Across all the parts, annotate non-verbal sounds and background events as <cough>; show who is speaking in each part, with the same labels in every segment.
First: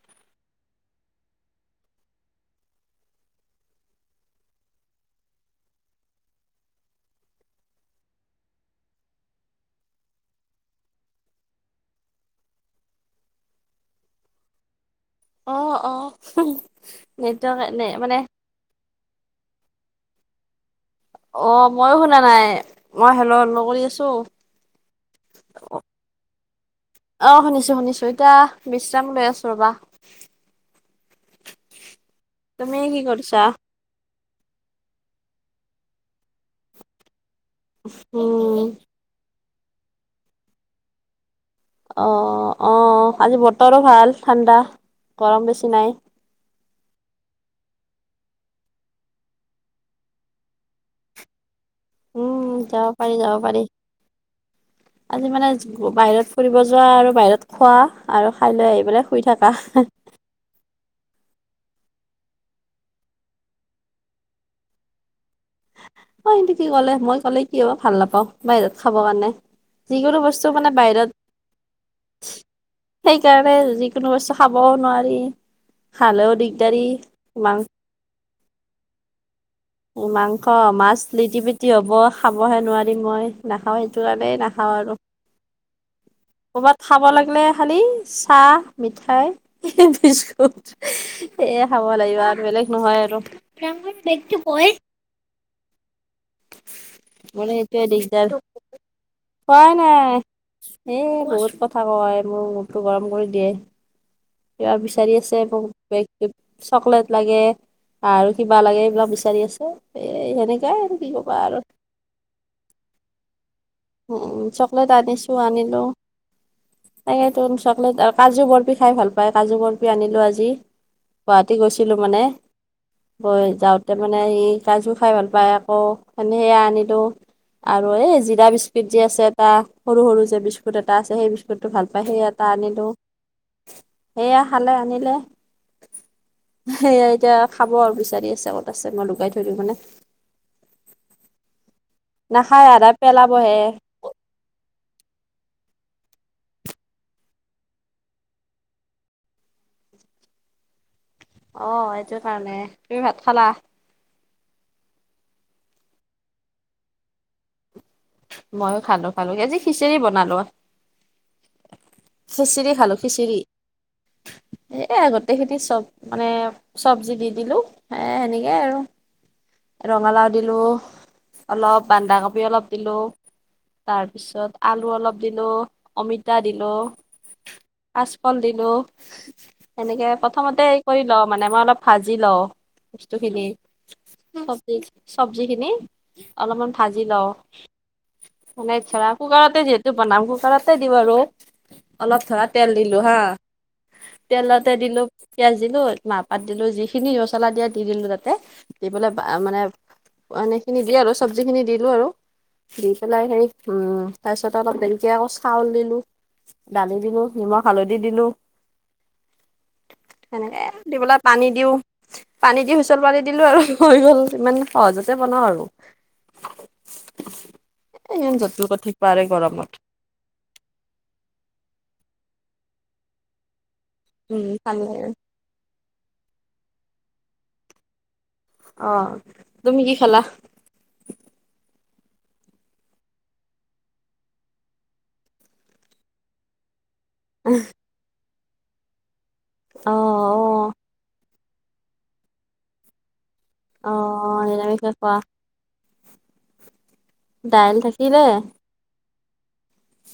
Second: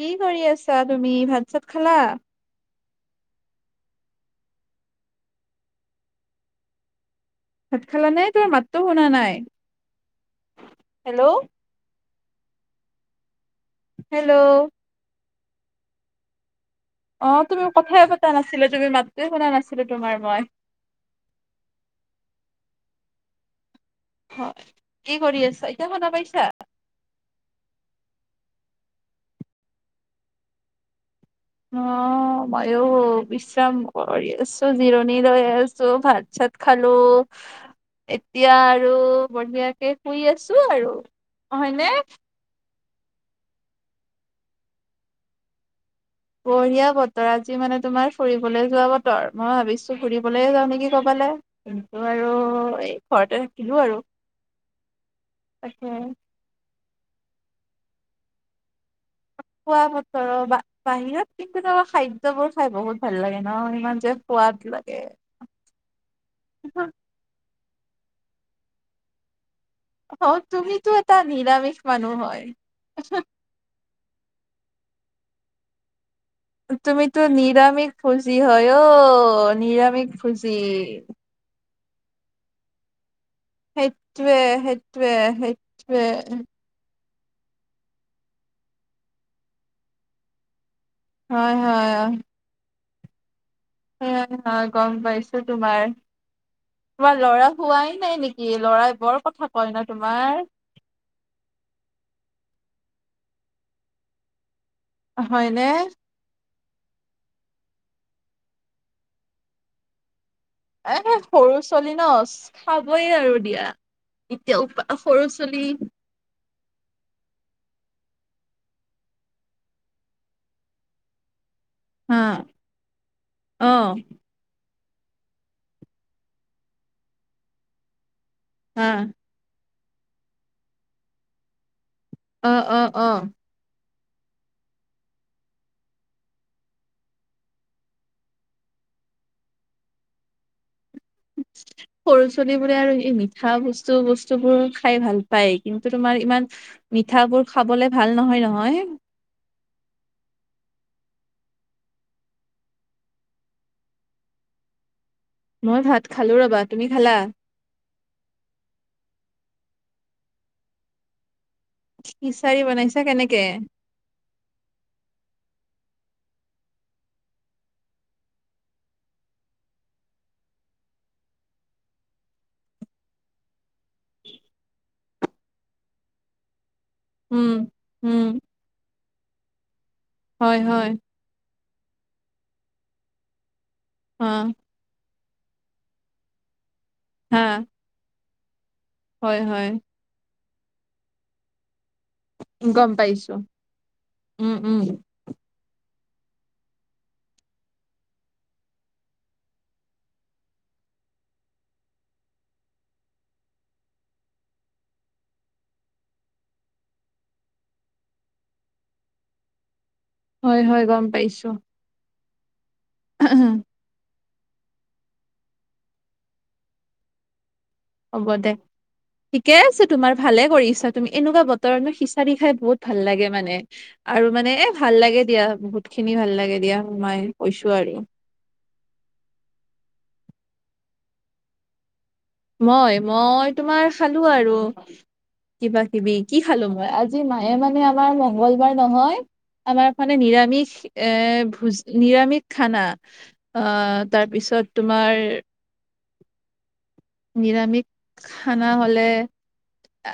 Speaker 1: কি কৰি আছা তুমি? ভাত চাত খালা? ভাত খালা নে? তোমাৰ মাতটো শুনা নাই। হেল্ল'। হেল্ল'।
Speaker 2: অ', অ'।
Speaker 1: অ'
Speaker 2: নেটৱৰ্ক
Speaker 1: তুমি
Speaker 2: নে
Speaker 1: কথাই
Speaker 2: মানে
Speaker 1: পতা নাছিলা তুমি মাতটোৱে শুনা পোৱা নাছিলোঁ মই।
Speaker 2: অ', ময়ো শুনা নাই মই হেল্ল' হেল্ল' কৰি <unintelligible>
Speaker 1: হয় কি কৰি আছা এতিয়া শুনা পাইছা
Speaker 2: শুনিছোঁ শুনিছোঁ ইতা বিশ্ৰাম লৈ আছোঁ ৰ'বা।
Speaker 1: অ'
Speaker 2: তুমি
Speaker 1: ময়ো
Speaker 2: কি কৰিছা?
Speaker 1: বিশ্ৰাম কৰ কৰি আছোঁ জিৰণি লৈ আছোঁ ভাত চাত খালোঁ। এতিয়া
Speaker 2: উম,
Speaker 1: আৰু বঢ়িয়াকে শুই আছোঁ আৰু, হয়নে।
Speaker 2: অ', অ' আজি বতৰো ভাল ঠাণ্ডা, গৰম বেছি নাই।
Speaker 1: বঢ়িয়া বতৰ আজি মানে তোমাৰ ফুৰিবলৈ যোৱা বতৰ মই ভাবিছোঁ ফুৰিবলৈ যাওঁ নেকি ক'বালে। কিন্তু আৰু
Speaker 2: উম, যাব
Speaker 1: এই
Speaker 2: পাৰি যাব
Speaker 1: ঘৰতে
Speaker 2: পাৰি।
Speaker 1: থাকিলো আৰু।
Speaker 2: আজি মানে
Speaker 1: তাকে
Speaker 2: বাহিৰত ফুৰিব যোৱা আৰু বাহিৰত খোৱা আৰু খাই লৈ আহি পেলাই শুই থাকা।
Speaker 1: খোৱা বতৰ ৰ'বা বাহিৰত কিন্তু তোমাৰ খাদ্যবোৰ খাই বহুত ভাল লাগে ন' ইমান যে সোৱাদ লাগে।
Speaker 2: অ' কিন্তু কি
Speaker 1: হ
Speaker 2: ক'লে মই ক'লে কি হ'ব ভাল নাপাওঁ বাহিৰত খাব কাৰণে। যিকোনো
Speaker 1: অ'
Speaker 2: বস্তু মানে
Speaker 1: তুমিতো
Speaker 2: বাহিৰত
Speaker 1: এটা নিৰামিষ মানুহ হয়।
Speaker 2: সেইকাৰণে যিকোনো বস্তু খাবও নোৱাৰি। খালেও দিগদাৰি
Speaker 1: তুমিতো
Speaker 2: মাং
Speaker 1: নিৰামিষ ভোজী হয় অ'। নিৰামিষ
Speaker 2: মাংস
Speaker 1: ভুজি।
Speaker 2: মাছ লিটি পিটি হ'ব খাবহে নোৱাৰিম মই। নাখাওঁ সেইটো কাৰণে
Speaker 1: সেইটোৱে
Speaker 2: নাখাওঁ আৰু
Speaker 1: সেইটোৱে সেইটোৱে।
Speaker 2: ক'ৰবাত খাব লাগিলে খালি চাহ, মিঠাই, বিস্কুট।
Speaker 1: হয়
Speaker 2: এয়ে খাব লাগিব আৰু বেলেগ নহয় আৰু। ডাঙৰ
Speaker 1: এ
Speaker 2: বেগটো
Speaker 1: হয়
Speaker 2: কয়
Speaker 1: গ'ম পাইছোঁ তোমাৰ। তোমাৰ ল'ৰা
Speaker 2: মানে সেইটোৱে
Speaker 1: শুৱাই নাই
Speaker 2: দিগদাৰ
Speaker 1: নেকি ল'ৰাই বৰ কথা
Speaker 2: কোৱাই
Speaker 1: কয় ন'
Speaker 2: নাই
Speaker 1: তোমাৰ।
Speaker 2: এ বহুত কথা কয় মোৰ মূৰটো গৰম কৰি দিয়ে। কিবা বিচাৰি আছে
Speaker 1: হয়নে?
Speaker 2: <unintelligible> চকলেট লাগে আৰু কিবা লাগে এইবিলাক বিচাৰি আছে সেয়ে।
Speaker 1: এ সৰু ছোৱালী ন' খাবইে আৰু দিয়া।
Speaker 2: উম,
Speaker 1: এতিয়া উপ
Speaker 2: চকলেট
Speaker 1: সৰু
Speaker 2: আনিছোঁ
Speaker 1: ছোৱালী
Speaker 2: আনিলোঁ তাকেতো চকলেট, কাজু বৰফি খাই ভাল পায় কাজু বৰফি আনিলোঁ আজি পোৱাত <unintelligible> গৈছিলোঁ
Speaker 1: হা
Speaker 2: মানে, গৈ
Speaker 1: অ
Speaker 2: যাওঁতে মানে সি কাজু খাই ভাল পায় আকৌ সেনে সেয়া আনিলোঁ আৰু এই জিৰা বি <unintelligible>
Speaker 1: হা
Speaker 2: আছে এটা সৰু সৰু যে বিস্কুট এটা আছে সেই বিস্কুটো ভাল <unintelligible> সেই এটা
Speaker 1: অ অ
Speaker 2: আনিলোঁ,
Speaker 1: অ
Speaker 2: সেয়া খালে আনিলে। সেয়া এতিয়া খাব আৰু বিচাৰি আছে ক'ত আছে মই লুকাই থৈ দিওঁ মানে। <inaudible>
Speaker 1: সৰু
Speaker 2: নাখায়
Speaker 1: চলিবোৰে
Speaker 2: আধা
Speaker 1: আৰু এই মিঠা
Speaker 2: পেলাবহে
Speaker 1: বস্তু বস্তু বোৰ খাই ভাল পায় কি <unintelligible> তোমাৰ ইমান মিঠাবোৰ খাবলে ভাল নহয় নহয়।
Speaker 2: অ' এইটো কাৰণে, তুমি ভাত খালা?
Speaker 1: মই ভাত খালোঁ ৰ'বা, তুমি খালা?
Speaker 2: ময়ো খালোঁ খালোঁ আজি খিচিৰি বনালোঁ।
Speaker 1: খিচাৰি
Speaker 2: খিচিৰি খালোঁ
Speaker 1: বনাইছা
Speaker 2: খিচিৰি,
Speaker 1: কেনেকে
Speaker 2: এ গোটেই খিনি চব মানে চব্জি দি দিলোঁ এ সেনেকে আৰু। ৰঙালাও দিলোঁ, অলপ বন্ধাকবি অলপ দিলোঁ। তাৰপিছত আলু অলপ দিলোঁ, অমিতা দিলোঁ।
Speaker 1: উম উম
Speaker 2: কাঁচকল দিলোঁ। সেনেকে
Speaker 1: হয়
Speaker 2: প্ৰথমতে এই
Speaker 1: হয়
Speaker 2: কৰি লওঁ মানে মই অলপ ভাজি লওঁ, বস্তুখিনি।
Speaker 1: অ
Speaker 2: চবজি চব্জি খিনি অলপমান ভাজি লওঁ।
Speaker 1: হা
Speaker 2: মানে ধৰা
Speaker 1: হয়
Speaker 2: কুকাৰতে
Speaker 1: হয়
Speaker 2: যিহেতু বনাওঁ কুকাৰতে দিওঁ আৰু। অলপ ধৰা তেল
Speaker 1: গম
Speaker 2: দিলোঁ হা,
Speaker 1: পাইছো উম
Speaker 2: তেলতে
Speaker 1: উম
Speaker 2: দিলোঁ পিয়াজ দিলো মাহ পাত দিলো যিখিনি ৰচনা দিয়া দি দিলো তাতে। দি পেলাই মানে পানী খিনি দিয়ে আৰু চব্জি খিনি দিলো আৰু। দি পেলাই হেৰি উম তাৰ পিছত অলপ ধেনকে আকৌ চাউল দিলো। দালি দিলো নিমখ হালধি দিলো।
Speaker 1: হয়
Speaker 2: সেনেকে
Speaker 1: হয়
Speaker 2: দি
Speaker 1: গম
Speaker 2: পেলাই পানী
Speaker 1: পাইছো
Speaker 2: দিও পানী দি হুইচল পানী দিলো আৰু হৈ গল ইমান সহজতে বনাওঁ আৰু
Speaker 1: হ'ব
Speaker 2: ইমান
Speaker 1: দে
Speaker 2: জটিল কৰি থাকিব পাৰে
Speaker 1: ঠিকে
Speaker 2: গৰমত
Speaker 1: আছে তোমাৰ ভালে কৰিছা তুমি এনেকুৱা বতৰ খিচাৰি খাই বহুত ভাল লাগে মানে আৰু মানে এ ভাল লাগে দিয়া বহুত। খিনি ভাল লাগে দিয়া সোমাই কৈছো আৰু।
Speaker 2: অহ তুমি কি খালা?
Speaker 1: মই মই তোমাৰ খালো আৰু কিবা কিবি কি খালো মই আজি মায়ে মানে আমাৰ মংগলবাৰ নহয় আমাৰ
Speaker 2: অ'
Speaker 1: মানে
Speaker 2: অ'
Speaker 1: নিৰামিষ এ ভোজ নিৰামিষ খানা আহ
Speaker 2: অ'
Speaker 1: তাৰপিছত
Speaker 2: নিৰামিষে খোৱা
Speaker 1: তোমাৰ
Speaker 2: দাইল
Speaker 1: নিৰামিষ
Speaker 2: থাকিলে
Speaker 1: খানা হলে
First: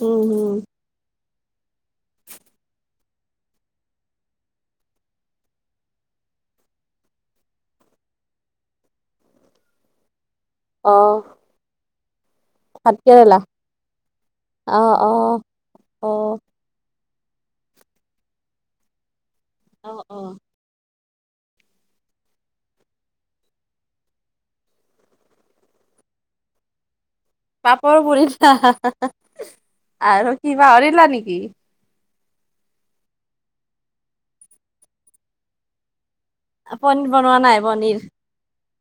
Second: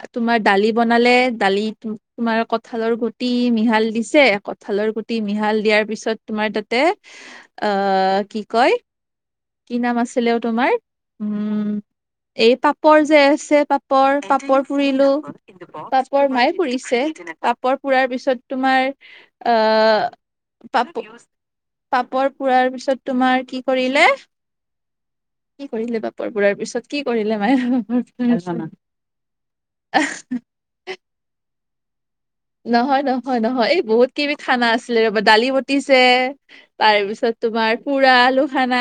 Speaker 2: উম
Speaker 1: তোমাৰ
Speaker 2: হম
Speaker 1: দালি বনালে দালি তোমাৰ কঁঠালৰ গুটি মিহাল দিছে কঁঠালৰ গুটি মিহাল দিয়াৰ পিছত তোমাৰ আমাৰ তাতে আহ কি কয় কি নাম আছিলে অ', তোমাৰ
Speaker 2: অ'
Speaker 1: উম এই
Speaker 2: ভাত
Speaker 1: পাপৰ যে
Speaker 2: কেৰেলা
Speaker 1: আছে পাপৰ পাপৰ
Speaker 2: অ'
Speaker 1: পুৰিলো
Speaker 2: অ'
Speaker 1: পাপৰ
Speaker 2: অ'
Speaker 1: মায়ে পুৰিছে পাপৰ পুৰাৰ পিছত তোমাৰ আ
Speaker 2: অ' অ'
Speaker 1: পাপ পাপৰ পুৰাৰ পিছত তোমাৰ কি কৰিলে কি কৰিলে পাপৰ পুৰাৰ পিছত কি কৰিলে
Speaker 2: পাপৰ পুৰিলা
Speaker 1: মায়েনা
Speaker 2: আৰু কি পাহৰিলা নেকি
Speaker 1: নহয় নহয় নহয় এই বহুত কেইবিধ খানা আছিলে ৰবা দালি বতিছে তাৰ
Speaker 2: পনীৰ
Speaker 1: পিছত
Speaker 2: বনোৱা নাই
Speaker 1: তোমাৰ
Speaker 2: পনীৰ
Speaker 1: পুৰা আলুসনা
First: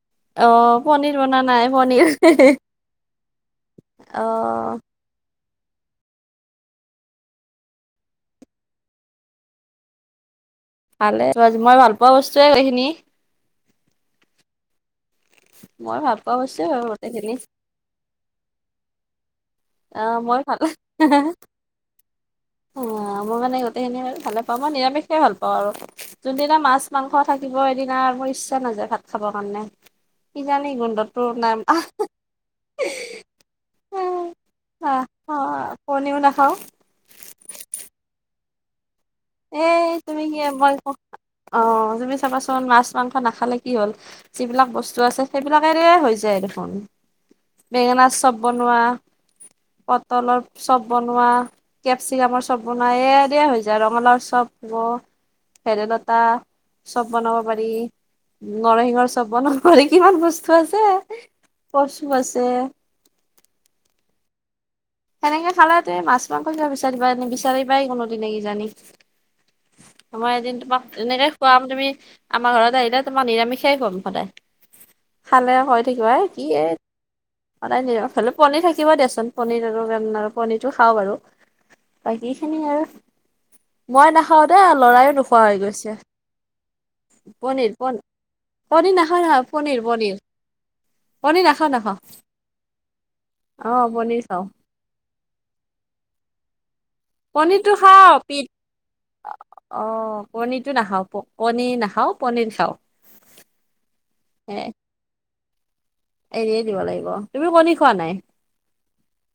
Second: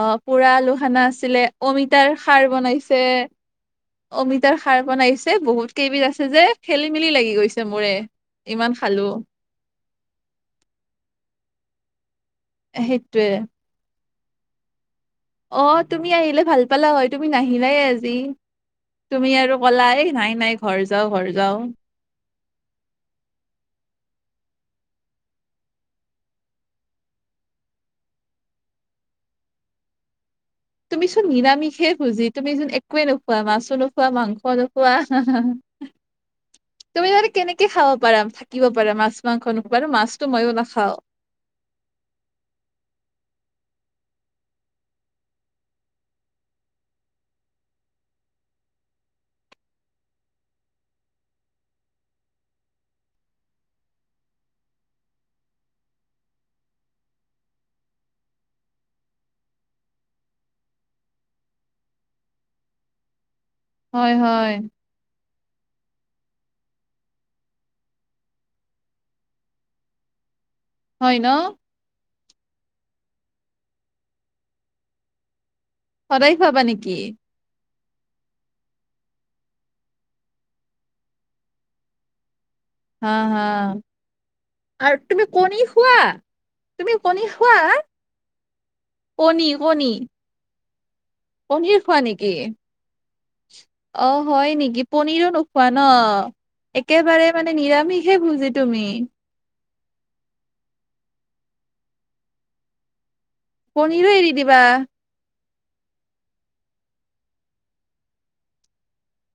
Speaker 1: অ', পোৰা আলুসনা
Speaker 2: পনীৰ
Speaker 1: আছিলে
Speaker 2: বনোৱা নাই
Speaker 1: অমিত
Speaker 2: পনীৰ
Speaker 1: তাৰ সাৰ বনাইছে
Speaker 2: অ
Speaker 1: অমিতাৰ খাৰ বনাইছে এ বহুত কেইবিধ আছে যে খেলি মেলি লাগি গৈছে মোৰে ইমান খালো
Speaker 2: ভালে মই ভাল পোৱা বস্তুৱে সেইখিনি
Speaker 1: সেইটোয়ে। অ',
Speaker 2: মই
Speaker 1: তুমি
Speaker 2: পোৱা
Speaker 1: আহিলে ভাল
Speaker 2: বস্তুৱে বাৰু
Speaker 1: পালা হয় তুমি
Speaker 2: গোটেইখিনি
Speaker 1: নাহিলাই আজি তুমি আৰু কলা
Speaker 2: অ
Speaker 1: এই নাই
Speaker 2: মই
Speaker 1: নাই
Speaker 2: ভাল
Speaker 1: ঘৰ যাও ঘৰ যাও
Speaker 2: অ',। অ', মই মানে গোটেইখিনি আৰু ভালে পাওঁ মই নিৰামিষে ভাল পাওঁ আৰু যোনদিনা মাছ মাংস থাকিব সেইদিনা মোৰ ইচ্ছা নাযায় ভাত খাবৰ কাৰণে কিজানি
Speaker 1: তুমিচোন
Speaker 2: গোন্ধতটো নাম আহ
Speaker 1: নিৰামিষে ভোজি, তুমিচোন একোৱে নোখোৱা, মাছো নোখোৱা, মাংস
Speaker 2: আহ
Speaker 1: নোখোৱা।
Speaker 2: অ', কণীও নাখাওঁ
Speaker 1: তুমি মানে কেনেকে খাব পাৰা থাকিব পাৰা মাছ মাংস
Speaker 2: এ
Speaker 1: নোখোৱা আৰু
Speaker 2: তুমি
Speaker 1: মাছটো
Speaker 2: কি
Speaker 1: ময়ো
Speaker 2: মই ক
Speaker 1: নাখাওঁ
Speaker 2: অ', তুমি চাবাচোন মাছ মাংস নাখালে কি হ'ল যিবিলাক বস্তু আছে সেইবিলাকেৰেও হৈ যায় দেখোন বেঙেনা চপ বনোৱা পটলৰ চপ বনোৱা, কেপচিকামৰ চব বনোৱা এ দি হৈ যায় ৰঙালাও চব ব ভেদলতা চব বনাব পাৰি নৰসিংহৰ চপ বনাব পাৰি কিমান বস্তু আছে কচু আছে
Speaker 1: হয় হয়।
Speaker 2: সেনেকে খালে তুমি মাছ- মাংস কিয় বিচাৰিবা নিবিচাৰিবাই কোনোদিনে কিজানি আমাৰ এদিন তোমাক
Speaker 1: হয়
Speaker 2: এনেকে
Speaker 1: ন
Speaker 2: খুৱাম তুমি আমাৰ ঘৰত আহিলে তোমাৰ নিৰামিষেই খুৱাম সদায় খালেও হৈ থাকিব এ
Speaker 1: সদায়
Speaker 2: কি
Speaker 1: খোৱাবা
Speaker 2: এ
Speaker 1: নেকি
Speaker 2: সদাই নিৰামিষ হ পনীৰ থাকিব দিয়াচোন পনীৰ আৰু মেলনাই পনীৰটো খাওঁ বাৰু বাকী
Speaker 1: হা হা
Speaker 2: খাওঁ দে
Speaker 1: আৰু
Speaker 2: লৰাইও
Speaker 1: তুমি
Speaker 2: নোখোৱা
Speaker 1: কণী
Speaker 2: হৈ গৈছে
Speaker 1: খোৱা তুমি কণী খোৱা
Speaker 2: পনীৰ পন পনীৰ নাখাই
Speaker 1: কণী
Speaker 2: নাখাই পনীৰ
Speaker 1: কণী
Speaker 2: পনীৰ।
Speaker 1: পনীৰ খোৱা নেকি? অ',
Speaker 2: পনিৰ খাওঁ
Speaker 1: হয় নেকি পনীৰত নোখোৱা ন একেবাৰে মানে
Speaker 2: পনিৰটো খাওঁ
Speaker 1: নিৰামিষে
Speaker 2: পিত
Speaker 1: ভূজী তুমি।
Speaker 2: অ', কণীটো নাখাওঁ কণীৰ নাখাওঁ পনীৰ খাওঁ।
Speaker 1: পনীৰো এৰি
Speaker 2: এ
Speaker 1: দিবা?
Speaker 2: এৰিয়ে দিব লাগিব, তুমি কণী খোৱা নাই?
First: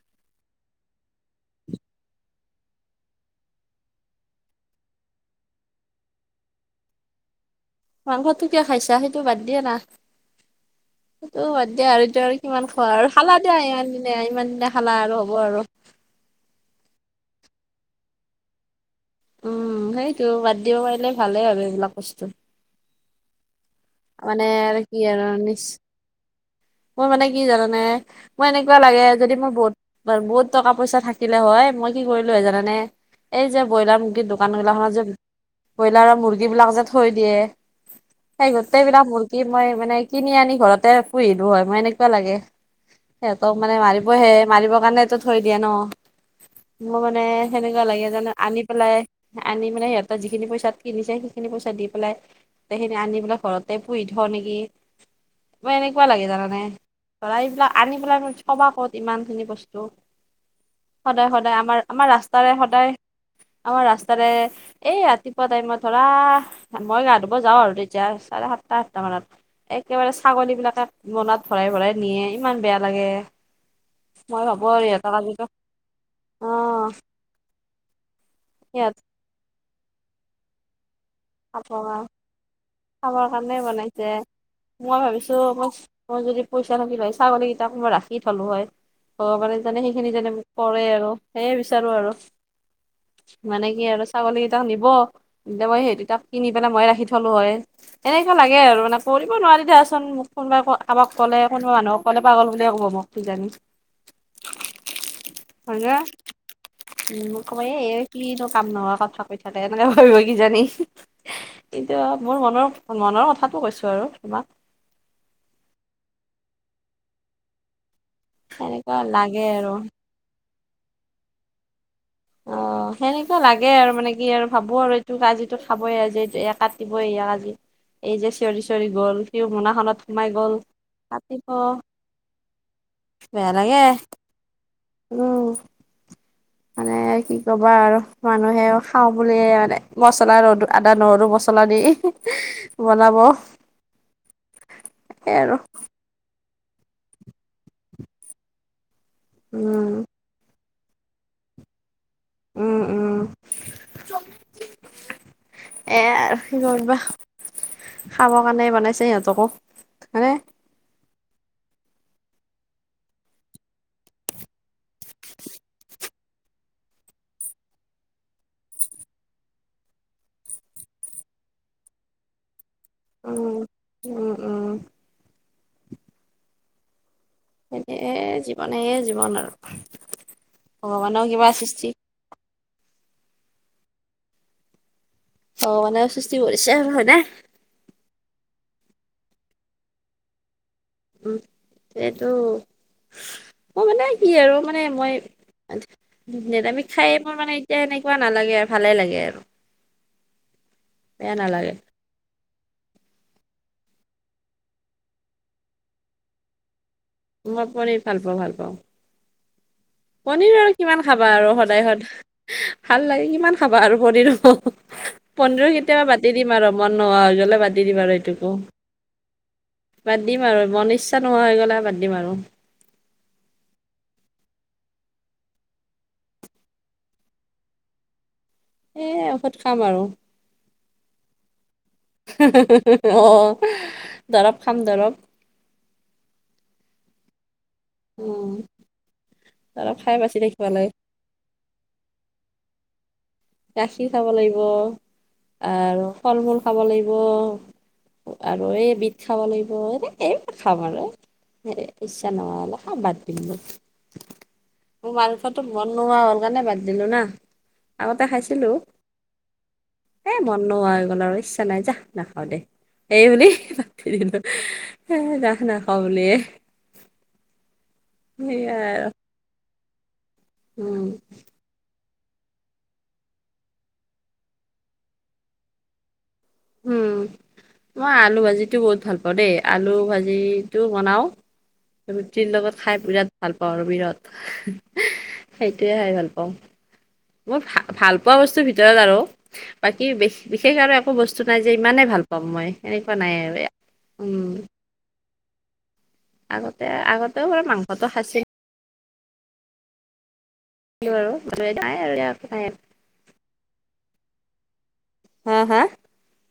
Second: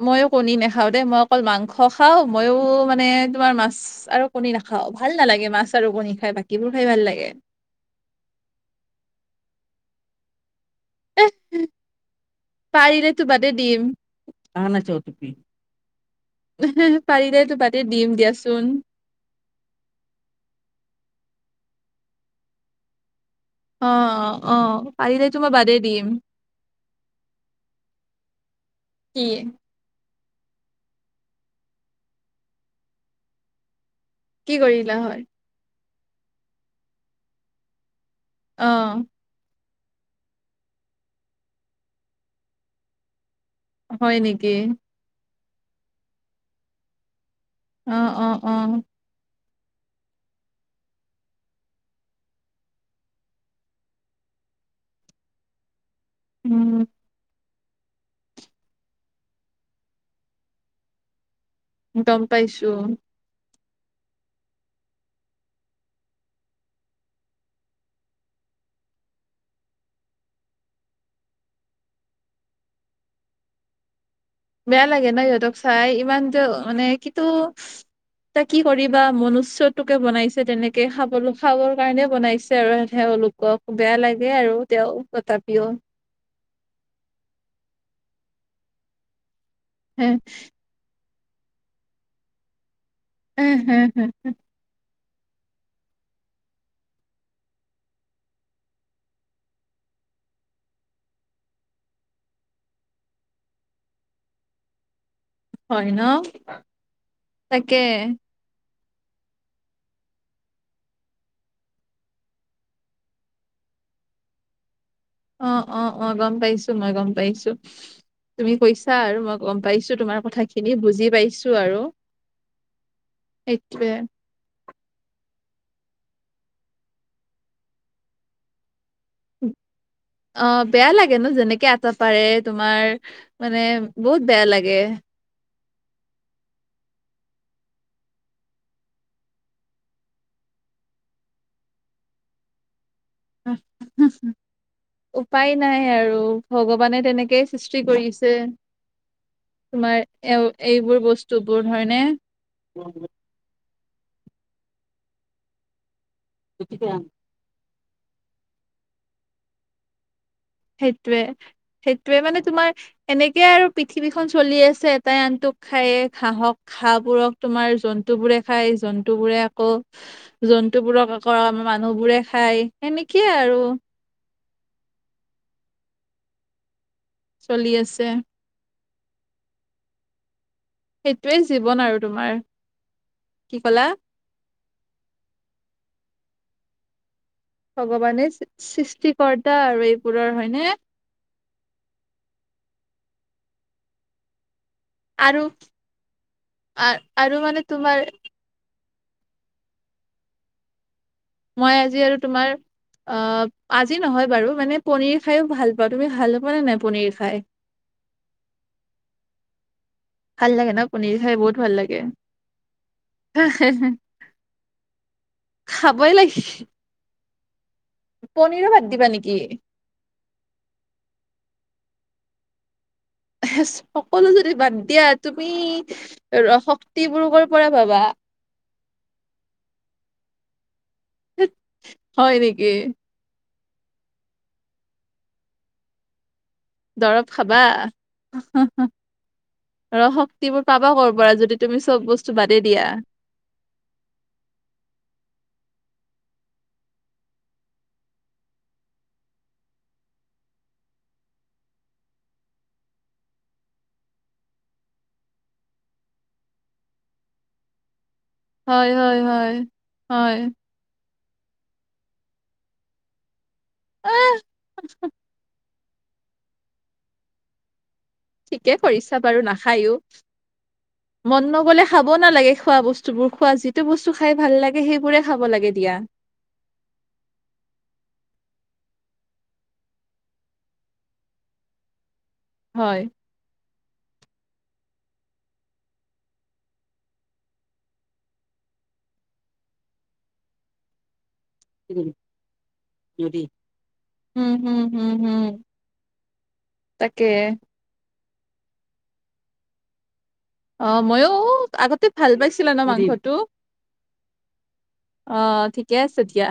Speaker 1: মইও কণী নাখাওঁ দেই মই অকল মাংস খাওঁ মইও মানে তোমাৰ মাছ আৰু কণী নাখাওঁ। খাওঁ ভাল নালাগে মাছ আৰু কণী খাই বাকীবোৰ খাই ভাল লাগে।
Speaker 2: মাংসটো কিয় খাইছা সেইটো বাদ দিয়া না। সেইটো বাদ দিয়া আৰু সেইতো আৰু কিমান খোৱা আৰু
Speaker 1: পাৰিলেতো
Speaker 2: খালা
Speaker 1: বাদে
Speaker 2: দিয়া
Speaker 1: দিম
Speaker 2: ইমান দিনা ইমান দিনা খালা আৰু হ'ব আৰু।
Speaker 1: পাৰিলে তো বাদদে দিম দিয়াচোন!
Speaker 2: উম, সেইটো বাদ দিব পাৰিলে ভালে হয় এইবিলাক বস্তু।
Speaker 1: অ',
Speaker 2: মানে
Speaker 1: অ', পাৰিলেতো মই বাদে দিম।
Speaker 2: মই মানে কি জানানে মই এনেকুৱা লাগে
Speaker 1: কি
Speaker 2: যদি মোৰ বহুত বহুত টকা পইচা থাকিলে হয় মই কি কৰিলো হয় জানানে এই যে ব্ৰইলাৰ দোকান
Speaker 1: কি
Speaker 2: গিলাখনত
Speaker 1: কৰিলা
Speaker 2: যে
Speaker 1: হয়?
Speaker 2: ব্ৰইলাৰৰ মুৰ্গীবিলাক যে থৈ দিয়ে! সেই
Speaker 1: অ
Speaker 2: গোটেইবিলাক মুৰ্গী মই মানে কিনি আনি ঘৰতে পুহি হয়। মই এনেকুৱা লাগে সিহঁতক মানে
Speaker 1: হয়
Speaker 2: মাৰিবহে
Speaker 1: নেকি?
Speaker 2: মাৰিবৰ কাৰণেটো থৈ দিয়া ন। মোৰ মানে সেনেকুৱা
Speaker 1: অ
Speaker 2: লাগে
Speaker 1: অ
Speaker 2: যানো
Speaker 1: অ
Speaker 2: আনি পেলাই আনি মানে সিহঁতৰ যিখিনি পইচাত কিনিছে সেইখিনি পইচা দি পেলাই সেইখিনি আনি পেলাই ঘৰতে পুহি থওঁ নেকি। মানে এনে কুৱা লাগে জানানে
Speaker 1: উম
Speaker 2: ধৰা এইবিলাক আনি পেলাই চবা ক'ত ইমানখিনি বস্তু। সদায় সদায় সদায় আমাৰ আমাৰ
Speaker 1: গম
Speaker 2: ৰাস্তাৰে
Speaker 1: পাইছো।
Speaker 2: সদায় আমাৰ ৰাস্তাৰে এই ৰাতিপুৱা টাইমত ধৰা মই গা ধুব যাওঁ আৰু তেতিয়া চাৰে সাত আঠটা মানত একেবাৰে ছাগলীবিলাকে মোনাত ভৰাই ভৰাই নিয়ে ইমান বেয়া লাগে। মই ভাবো
Speaker 1: বেয়া
Speaker 2: আৰু
Speaker 1: লাগে
Speaker 2: সিহঁতক
Speaker 1: ন
Speaker 2: আজি
Speaker 1: ইহঁতক চাই ইমান যে
Speaker 2: অ
Speaker 1: মানে কিন্তু তে কি
Speaker 2: সিহঁত
Speaker 1: কৰিবা মনুস্যতোকে বনাইছে তেনেকে খাব সকলো
Speaker 2: খাব
Speaker 1: খাবৰ কাৰণে বনাইছে আৰু
Speaker 2: খাবৰ কাৰণে
Speaker 1: তেওঁলোকক বেয়া
Speaker 2: বনাইছে
Speaker 1: লাগে আৰু তেওঁ
Speaker 2: মই ভাবিছো
Speaker 1: তথাপিও।
Speaker 2: মই মই যদি পইচা থাকিল হয় ছাগলী কেইটা মই ৰাখ খি হ'লো হয় ভগৱানে জানে
Speaker 1: হে
Speaker 2: সেইখিনি যাতে মোক কৰে আৰু সেয়ে বিচাৰো আৰু।
Speaker 1: হে
Speaker 2: মানে
Speaker 1: হে
Speaker 2: কি
Speaker 1: হে
Speaker 2: আৰু ছাগলী কেইটাক নিব তেতিয়ায়া মই সেই তাক কিনি পেলাই মই ৰাখি থলোঁ হয়। এনেকা লাগে আৰু মানে কৰিব নোৱাৰি দিয়াচোন। মোক কোনোবাই ক কাৰোবাক ক'লে কোনোবা মানুহক ক'লে পাগল বুলি ক'ব মোক কি জানি। হয় নে? উম, মোক ক'বা এই এই
Speaker 1: তাকে
Speaker 2: কিনো কাম নোহোৱা কথা কৈ থাকে এনেকে ভাবিব কিজানি। কিন্তু মোৰ মনৰ মনৰ কথাতটো কৈছো আৰু তোমাক।
Speaker 1: অ', অ', অ', গম পাইছো মই গম পাইছো। তুমি কৈছা
Speaker 2: সেনেকুৱা
Speaker 1: আৰু মই
Speaker 2: লাগে
Speaker 1: গম
Speaker 2: আৰু
Speaker 1: পাইছো তোমাৰ কথাখিনি বুজি পাইছো আৰু।
Speaker 2: অ', সেনেকুৱা লাগে আৰু
Speaker 1: সেইটোৱে।
Speaker 2: মানে কি আৰু ভাব ব এইটোক আজি খাবই আজি এই কাটিবই আজি। এই যে চিঞৰি চিঞৰি গ'ল সিও মোনাখনত সোমাই
Speaker 1: অ',
Speaker 2: গ'ল
Speaker 1: বেয়া লাগে ন
Speaker 2: কাটিব
Speaker 1: যেনেকে আতাহ পাৰে তোমাৰ
Speaker 2: বেয়া
Speaker 1: মানে
Speaker 2: লাগে
Speaker 1: বহুত বেয়া লাগে।
Speaker 2: উম। মানে কি কবা আৰু মানুহে খাওঁ বুলিয়ে মানে মছলা ৰদো আদা নহৰু মছলা দি। বনাব সেই আৰু
Speaker 1: উপায় নাই আৰু। ভগৱানে তেনেকেই সৃষ্টি কৰিছে।
Speaker 2: উম
Speaker 1: তোমাৰ এ এইবোৰ বস্তু তোৰ হয়নে?
Speaker 2: উম উম এ, আৰু কি কৰিবা, খাবৰ কাৰণে বনাইছে সিহঁতকো হয়নে?
Speaker 1: সেইটোৱে, সেইটোৱে মানে তোমাৰ এনেকে আৰু পৃথিৱীখন চলি আছে এটাই আনটো খায়ে ঘাহক খাঁহবোৰক তোমাৰ জন্তুবোৰে খায় জন্তু বোৰে আকৌ জন্তুবোৰক আকৌ আমাৰ মানুহবোৰে খায় সেনেকিয়েই আৰু।
Speaker 2: উ।
Speaker 1: চলি
Speaker 2: এ, এ,
Speaker 1: আছে
Speaker 2: এ, জীৱন সেয়ে জীৱন আৰু। ভগৱানেও
Speaker 1: সেইটোৱে
Speaker 2: কিবা
Speaker 1: জীৱন
Speaker 2: সৃষ্টি
Speaker 1: আৰু তোমাৰ। কি কলা?
Speaker 2: অ' মানে সৃষ্টি কৰিছে হয় নাই?
Speaker 1: ভগৱানে সৃষ্টিকৰ্তা আৰু এইবোৰৰ হয়নে?
Speaker 2: উ, সেইটো মোৰ মানে কি আৰু মানে মানে
Speaker 1: আৰু
Speaker 2: মই নিৰামিষ খায়ে
Speaker 1: আৰু
Speaker 2: মোৰ মানে এতিয়া
Speaker 1: তোমাৰ
Speaker 2: সনেকুৱা নালাগে আৰু। ভালে লাগে আৰু। বেয়া নালাগে
Speaker 1: মই আজি আৰু তোমাৰ অ আজি নহয় বাৰু মানে পনিৰ খায়ো ভাল পাওঁ। তুমি ভাল নোপোৱা নে নাই পনিৰ? খাই
Speaker 2: মই পনিৰ ভাল পাওঁ ভাল পাওঁ।
Speaker 1: ভাল
Speaker 2: পনীৰ আৰু
Speaker 1: লাগে ন
Speaker 2: কিমান
Speaker 1: পনীৰ
Speaker 2: খাবা
Speaker 1: খাই
Speaker 2: আৰু
Speaker 1: বহুত ভাল
Speaker 2: সদায়
Speaker 1: লাগে
Speaker 2: সদা, ভাল লাগে কিমান খাবা আৰু পনীৰ পনিৰো কেতিয়াবা
Speaker 1: খাবই
Speaker 2: পাতি
Speaker 1: লাগে
Speaker 2: দিম আৰু মন নোহোৱা হৈ গলে। বাদ দি দিম আৰু এইটোকো,
Speaker 1: পনীৰো বাদ দিবা নেকি
Speaker 2: বাদ দিম আৰু মন ইচ্ছা নোহোৱা হৈ গ'ল বাদ দিম আৰু।
Speaker 1: সকলো যদি বাদ দিয়া তুমি ৰ-শক্তিবোৰ ক'ৰ পৰা পাবা?
Speaker 2: সেয়েৱঔষধ খাম আৰু।
Speaker 1: দেইত।
Speaker 2: অ' দৰৱ খাম দৰৱ।
Speaker 1: দৰৱ খাবা?
Speaker 2: উম দৰৱ
Speaker 1: ৰ
Speaker 2: খাই বাচি থাকিব
Speaker 1: শক্তিবোৰ
Speaker 2: লাগে
Speaker 1: পাবা কৰ' পৰা যদি তুমি চব বস্তু বাদে দিয়া।
Speaker 2: গাখীৰ খাব লাগিব আৰু ফল মূল খাব লাগিব। আৰু এই বিধ খাব লাগিব এনেকে এইবিলাক খাম আৰু। এ, ইচ্ছা নহ'লে খা বাদ দিম। মোৰ মাংসটোত মন নোহোৱা হ'ল কাৰণে বাদ দিলো না। আ তে খাইছিলোঁ।
Speaker 1: হয় হয় হয়
Speaker 2: এ,
Speaker 1: হয়
Speaker 2: মন নোহোৱা হৈ গল আৰু। ইচ্ছা নাই যাহ নাখাও দে। এই বুলি বাদ দি
Speaker 1: আহ
Speaker 2: দিলোঁ। হে ৰাহনা খাওঁ বুলিয়ে
Speaker 1: ঠিকেই
Speaker 2: সেইয়াই আৰু
Speaker 1: কৰিছা বাৰু নাখায়ো।
Speaker 2: উম।
Speaker 1: খাবও নালাগে খোৱা বস্তুবোৰ, খোৱা যিটো বস্তু খাই ভাল লাগে সেইবোৰে খাব লাগে দিয়া।
Speaker 2: উম। মই আলু ভাজিটো বহুত ভাল পাওঁ দেই, আলু ভাজিটো বনাও। ৰুটিৰ লগত
Speaker 1: হয়
Speaker 2: খাই বিৰাট ভাল পাওঁ আৰু বিৰাট। সেইটোৱে খাই ভাল পাওঁ। মোৰ ভা-ভাল পোৱা বস্তুৰ ভিতৰত আৰু বাকী বিশেষ আৰু একো বস্তু চো নাই যে ইমানেই ভাল পাম মই, এনেকুৱা নাই আৰু উম।
Speaker 1: হম হম হম
Speaker 2: আগতে
Speaker 1: তাকে
Speaker 2: আগতেও বাৰু মাংসটো সাঁচি
Speaker 1: অ'
Speaker 2: আৰু
Speaker 1: ময়ো
Speaker 2: নাই
Speaker 1: আগতে
Speaker 2: আৰু
Speaker 1: ভাল
Speaker 2: নাই
Speaker 1: পাইছিলা ন' মাংসটো?
Speaker 2: হা
Speaker 1: অ'
Speaker 2: হা
Speaker 1: ঠিকে আছে দিয়া।